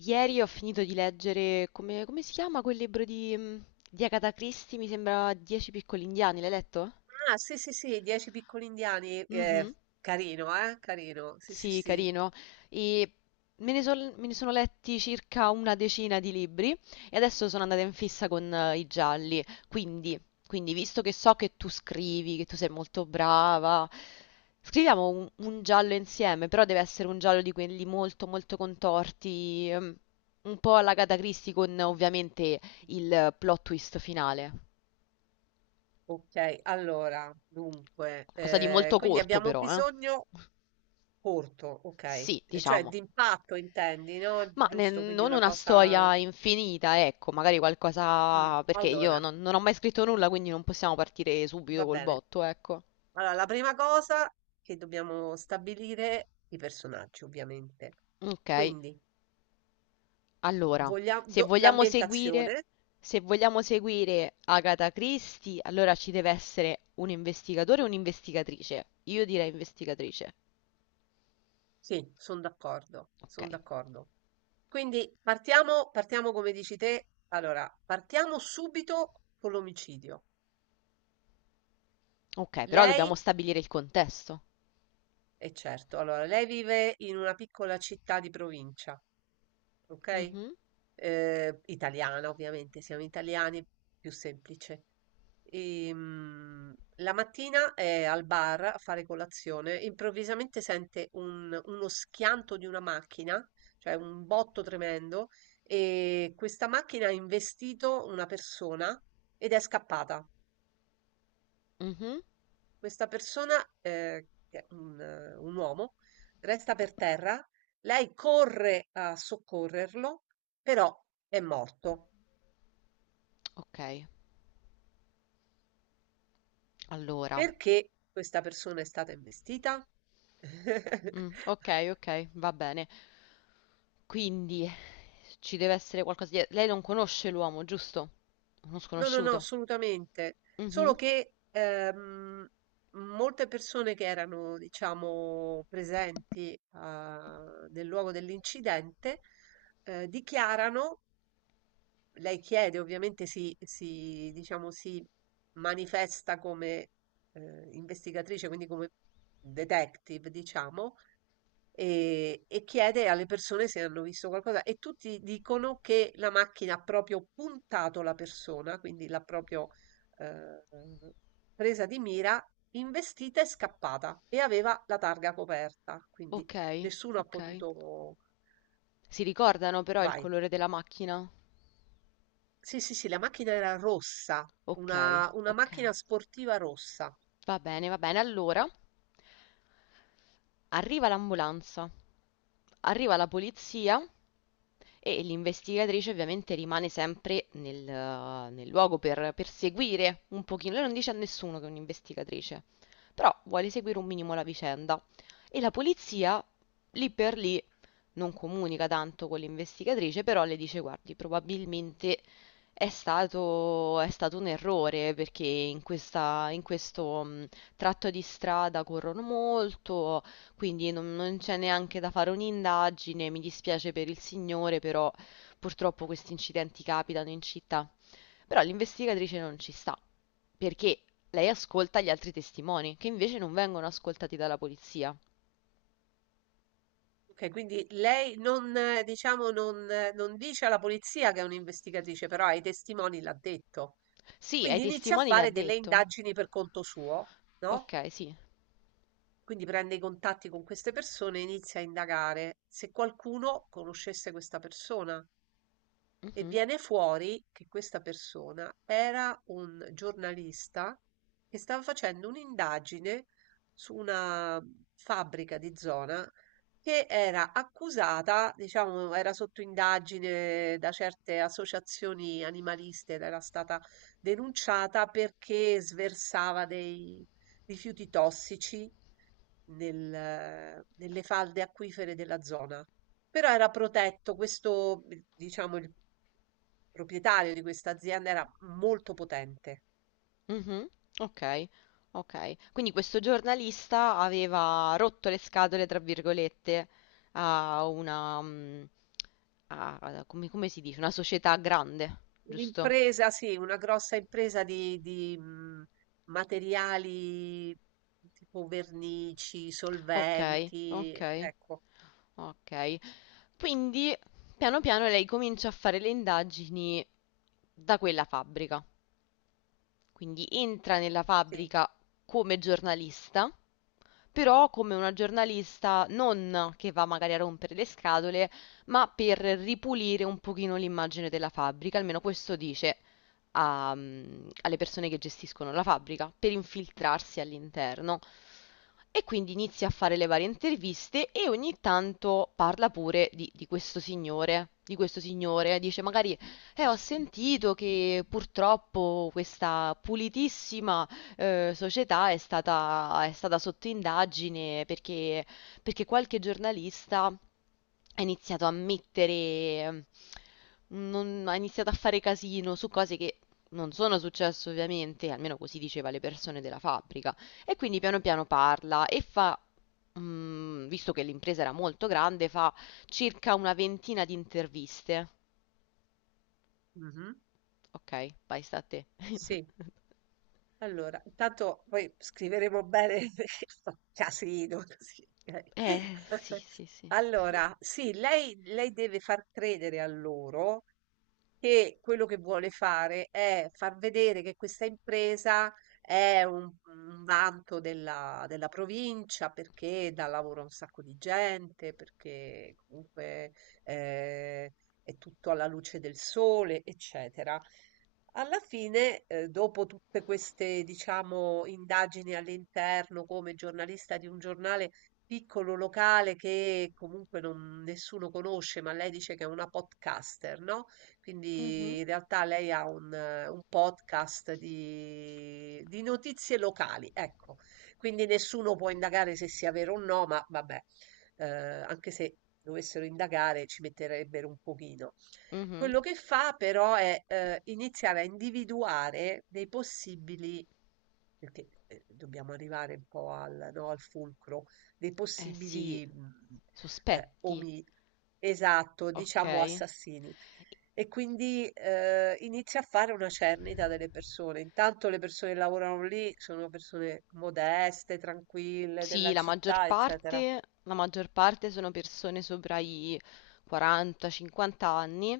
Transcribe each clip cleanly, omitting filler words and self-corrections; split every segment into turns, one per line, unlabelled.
Ieri ho finito di leggere, come si chiama quel libro di Agatha Christie? Mi sembra Dieci piccoli indiani, l'hai letto?
Ah, sì, sì, sì, 10 piccoli indiani,
Mhm.
carino, carino, sì, sì,
Sì,
sì.
carino. E me ne sono letti circa una decina di libri e adesso sono andata in fissa con i gialli. Quindi, visto che so che tu scrivi, che tu sei molto brava, scriviamo un giallo insieme, però deve essere un giallo di quelli molto, molto contorti, un po' alla Agatha Christie con ovviamente il
Mm.
eh, plot twist finale.
Ok, allora, dunque,
Qualcosa di molto
quindi
corto
abbiamo
però, eh?
bisogno corto, ok,
Sì,
cioè
diciamo.
d'impatto intendi, no?
Ma ne-
Giusto, quindi
non
una
una storia infinita, ecco, magari qualcosa, perché io
allora,
non ho mai scritto nulla, quindi non possiamo partire subito
va
col
bene.
botto, ecco.
Allora, la prima cosa che dobbiamo stabilire, i personaggi, ovviamente.
Ok,
Quindi,
allora,
vogliamo...
se vogliamo seguire,
l'ambientazione,
se vogliamo seguire Agatha Christie, allora ci deve essere un investigatore e un'investigatrice. Io direi investigatrice.
sì, sono d'accordo,
Ok,
sono d'accordo. Quindi partiamo come dici te. Allora, partiamo subito con l'omicidio.
ok, però dobbiamo
Lei,
stabilire il contesto.
è certo, allora, lei vive in una piccola città di provincia, ok?
Mhm,
Italiana, ovviamente, siamo italiani, più semplice. La mattina è al bar a fare colazione, improvvisamente sente uno schianto di una macchina, cioè un botto tremendo, e questa macchina ha investito una persona ed è scappata.
mhm.
Questa persona, che è un uomo, resta per terra, lei corre a soccorrerlo, però è morto.
Ok, allora,
Perché questa persona è stata investita?
mm, ok, ok, va bene. Quindi, ci deve essere qualcosa dietro. Lei non conosce l'uomo, giusto? Uno
No, no, no,
sconosciuto.
assolutamente. Solo
Mhm.
che molte persone che erano, diciamo, presenti ah, nel luogo dell'incidente dichiarano, lei chiede, ovviamente diciamo, si manifesta come investigatrice, quindi come detective, diciamo, e chiede alle persone se hanno visto qualcosa e tutti dicono che la macchina ha proprio puntato la persona, quindi l'ha proprio eh, presa di mira, investita e scappata e aveva la targa coperta, quindi
Ok,
nessuno ha
ok.
potuto...
Si ricordano però il
Vai.
colore della macchina?
Sì, sì, sì, la macchina era rossa,
Ok,
una
ok.
macchina sportiva rossa.
Va bene, va bene. Allora, arriva l'ambulanza, arriva la polizia e l'investigatrice ovviamente rimane sempre nel luogo per seguire un pochino. Lei non dice a nessuno che è un'investigatrice, però vuole seguire un minimo la vicenda. E la polizia, lì per lì, non comunica tanto con l'investigatrice, però le dice: guardi, probabilmente è stato un errore perché in questo tratto di strada corrono molto, quindi non c'è neanche da fare un'indagine. Mi dispiace per il signore, però purtroppo questi incidenti capitano in città. Però l'investigatrice non ci sta perché lei ascolta gli altri testimoni, che invece non vengono ascoltati dalla polizia.
Ok, quindi lei non, diciamo, non dice alla polizia che è un'investigatrice, però ai testimoni l'ha detto.
Sì, ai
Quindi inizia a
testimoni le ha
fare delle
detto.
indagini per conto suo, no,
Ok, sì.
quindi prende i contatti con queste persone e inizia a indagare se qualcuno conoscesse questa persona. E
Mhm,
viene fuori che questa persona era un giornalista che stava facendo un'indagine su una fabbrica di zona che era accusata, diciamo, era sotto indagine da certe associazioni animaliste ed era stata denunciata perché sversava dei rifiuti tossici nelle falde acquifere della zona. Però era protetto, questo, diciamo, il proprietario di questa azienda era molto potente.
mhm. Ok, ok. Quindi questo giornalista aveva rotto le scatole, tra virgolette, a una, come si dice? Una società grande, giusto?
Un'impresa sì, una grossa impresa di materiali tipo vernici,
Ok,
solventi,
ok,
ecco,
ok. Quindi, piano piano lei comincia a fare le indagini da quella fabbrica. Quindi entra nella
sì.
fabbrica come giornalista. Però come una giornalista non che va magari a rompere le scatole, ma per ripulire un pochino l'immagine della fabbrica, almeno questo dice alle persone che gestiscono la fabbrica, per infiltrarsi all'interno. E quindi inizia a fare le varie interviste e ogni tanto parla pure di questo signore, dice magari, ho sentito che purtroppo questa pulitissima società è stata sotto indagine perché qualche giornalista ha iniziato a mettere, ha iniziato a fare casino su cose che non sono successe ovviamente, almeno così diceva le persone della fabbrica. E quindi piano piano parla e fa, visto che l'impresa era molto grande, fa circa una ventina di interviste.
Mh-mh.
Ok, vai, sta a te.
Sì. Allora, intanto poi scriveremo bene perché fa casino così, okay.
Sì, sì, sì.
Allora, sì, lei deve far credere a loro che quello che vuole fare è far vedere che questa impresa è un vanto della, della provincia perché dà lavoro a un sacco di gente, perché comunque eh, è tutto alla luce del sole, eccetera. Alla fine, dopo tutte queste, diciamo, indagini all'interno come giornalista di un giornale piccolo locale che comunque nessuno conosce, ma lei dice che è una podcaster, no?
Mhm,
Quindi in realtà lei ha un podcast di notizie locali, ecco. Quindi nessuno può indagare se sia vero o no, ma vabbè, anche se dovessero indagare ci metterebbero un pochino.
mhm.
Quello che fa però è iniziare a individuare dei possibili, perché dobbiamo arrivare un po' al, no, al fulcro, dei
Eh sì,
possibili eh,
sospetti,
omi, esatto, diciamo
okay.
assassini. E quindi inizia a fare una cernita delle persone. Intanto le persone che lavorano lì sono persone modeste, tranquille,
Sì,
della
la maggior
città, eccetera.
parte la maggior parte sono persone sopra i 40, 50 anni,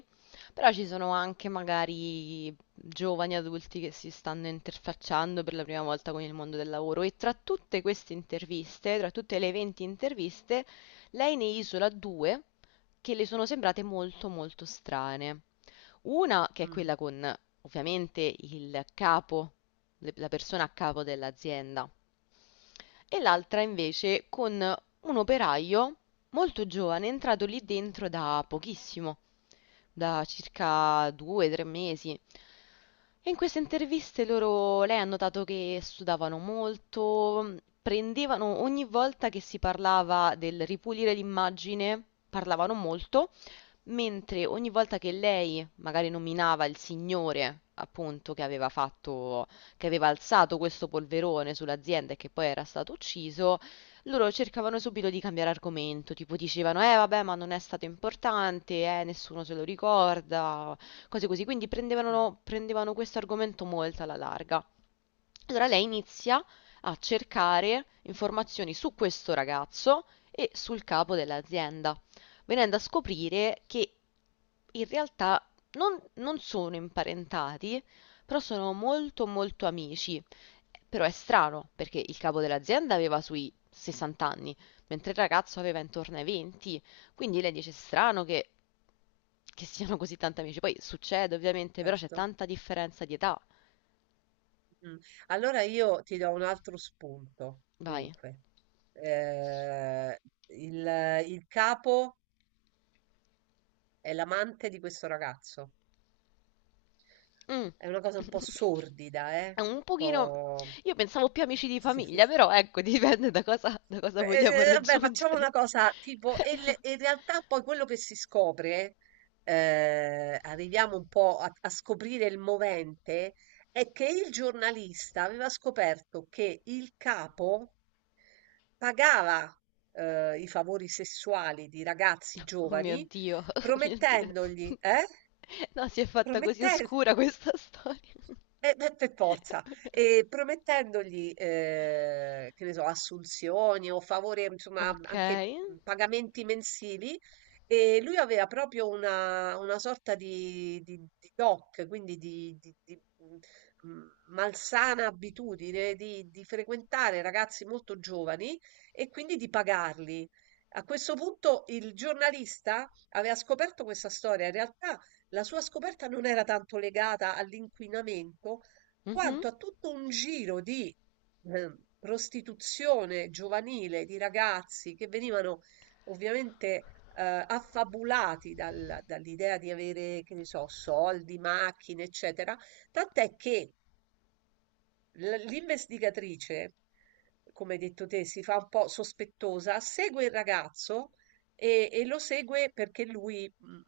però ci sono anche magari giovani adulti che si stanno interfacciando per la prima volta con il mondo del lavoro e tra tutte queste interviste, tra tutte le 20 interviste, lei ne isola due che le sono sembrate molto molto strane. Una che è
Mm,
quella con ovviamente il capo, la persona a capo dell'azienda, e l'altra invece con un operaio molto giovane, entrato lì dentro da pochissimo, da circa due, tre mesi. E in queste interviste lei ha notato che studavano molto, prendevano ogni volta che si parlava del ripulire l'immagine, parlavano molto mentre ogni volta che lei magari nominava il signore, appunto, che aveva alzato questo polverone sull'azienda e che poi era stato ucciso, loro cercavano subito di cambiare argomento, tipo dicevano, eh vabbè, ma non è stato importante, nessuno se lo ricorda, cose così, quindi
mm,
prendevano questo argomento molto alla larga. Allora lei inizia a cercare informazioni su questo ragazzo e sul capo dell'azienda venendo a scoprire che in realtà non sono imparentati, però sono molto molto amici. Però è strano, perché il capo dell'azienda aveva sui 60 anni, mentre il ragazzo aveva intorno ai 20, quindi lei dice: "È strano che siano così tanti amici. Poi succede ovviamente, però c'è
certo.
tanta differenza di età."
Mm. Allora io ti do un altro spunto.
Vai.
Dunque, eh, il, il capo è l'amante di questo ragazzo.
Mm,
È una cosa un po' sordida,
è
eh?
un
Un
pochino.
po'...
Io pensavo più amici di famiglia, però ecco, dipende da cosa vogliamo
Vabbè, facciamo
raggiungere.
una cosa tipo, e e in realtà poi quello che si scopre, arriviamo un po' a scoprire il movente, è che il giornalista aveva scoperto che il capo pagava, i favori sessuali di ragazzi
Oh mio
giovani
Dio, oh mio Dio.
promettendogli eh?
No, si è fatta così
Prometten
oscura questa storia.
Eh beh, per forza, promettendogli, che ne so, assunzioni o favori, insomma,
Ok.
anche, pagamenti mensili, e lui aveva proprio una sorta di DOC, quindi di malsana abitudine di frequentare ragazzi molto giovani e quindi di pagarli. A questo punto il giornalista aveva scoperto questa storia, in realtà la sua scoperta non era tanto legata all'inquinamento,
Mhm.
quanto a tutto un giro di eh, prostituzione giovanile di ragazzi che venivano ovviamente affabulati dall'idea di avere, che ne so, soldi, macchine, eccetera. Tant'è che l'investigatrice, come hai detto te, si fa un po' sospettosa, segue il ragazzo e lo segue perché lui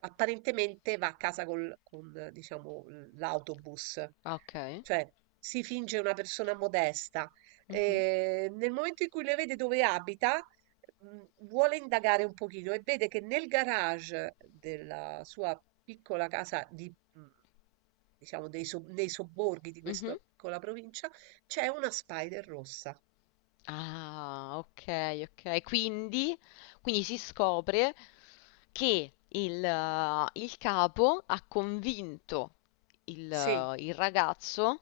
apparentemente va a casa con, diciamo, l'autobus,
Ah, ok.
cioè si finge una persona modesta.
Mhm.
Nel momento in cui le vede dove abita, vuole indagare un pochino e vede che nel garage della sua piccola casa di diciamo dei so nei sobborghi di
Mhm.
questa piccola provincia, c'è una spider rossa.
Ah, ok, ok. Quindi, si scopre che il capo ha convinto il,
Sì,
eh, il ragazzo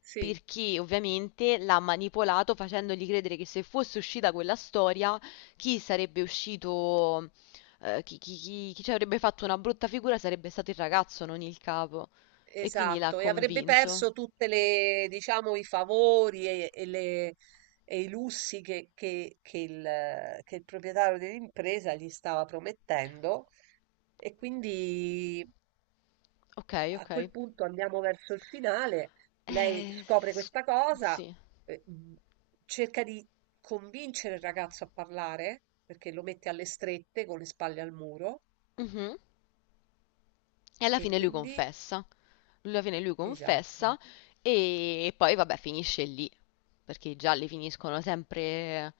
sì,
perché ovviamente l'ha manipolato facendogli credere che se fosse uscita quella storia, chi sarebbe uscito, chi ci avrebbe fatto una brutta figura sarebbe stato il ragazzo, non il capo. E quindi l'ha
esatto. E avrebbe
convinto.
perso tutte le diciamo i favori e le i lussi che il proprietario dell'impresa gli stava promettendo e quindi
Ok,
a
ok.
quel punto andiamo verso il finale, lei
Eh,
scopre
s-
questa cosa,
sì.
eh, mh, cerca di convincere il ragazzo a parlare, perché lo mette alle strette con le spalle al muro,
Mhm. E alla
e
fine lui
quindi,
confessa, alla fine lui
esatto.
confessa e poi vabbè finisce lì, perché i gialli finiscono sempre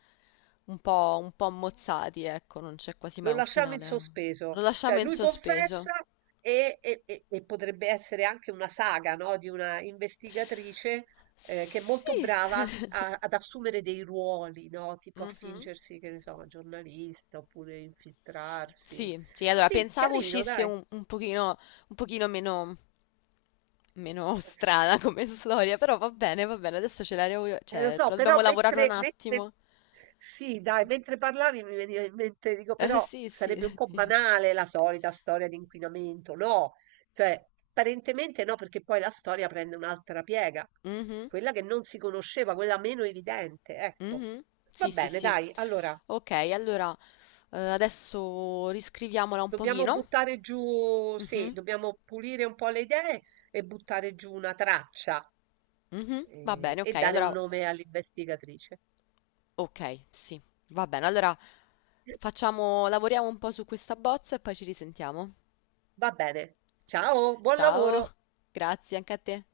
un po' ammozzati, ecco, non c'è quasi mai
Lo
un
lasciamo in
finale.
sospeso.
Lo
Cioè
lasciamo in
lui
sospeso.
confessa e potrebbe essere anche una saga, no? Di una investigatrice che è molto
Sì,
brava ad assumere dei ruoli, no? Tipo a
mhm,
fingersi, che ne so, una giornalista oppure infiltrarsi.
sì, sì, allora
Sì,
pensavo
carino,
uscisse
dai.
un pochino meno strana come storia, però va bene, adesso
Lo
cioè, ce
so,
la dobbiamo
però
lavorare un
mentre
attimo.
sì dai, mentre parlavi mi veniva in mente, dico però
Sì, sì.
sarebbe un po' banale la solita storia di inquinamento, no, cioè apparentemente no, perché poi la storia prende un'altra piega,
Mhm,
quella che non si conosceva, quella meno evidente, ecco.
mhm.
Va
Sì, sì,
bene,
sì.
dai, allora
Ok, allora, adesso riscriviamola un
dobbiamo
pochino.
buttare giù, sì,
Mhm,
dobbiamo pulire un po' le idee e buttare giù una traccia
mhm. Va bene,
e
ok,
dare un
allora,
nome all'investigatrice.
ok, sì, va bene. Allora lavoriamo un po' su questa bozza e poi ci risentiamo.
Va bene. Ciao, buon
Ciao,
lavoro.
grazie anche a te.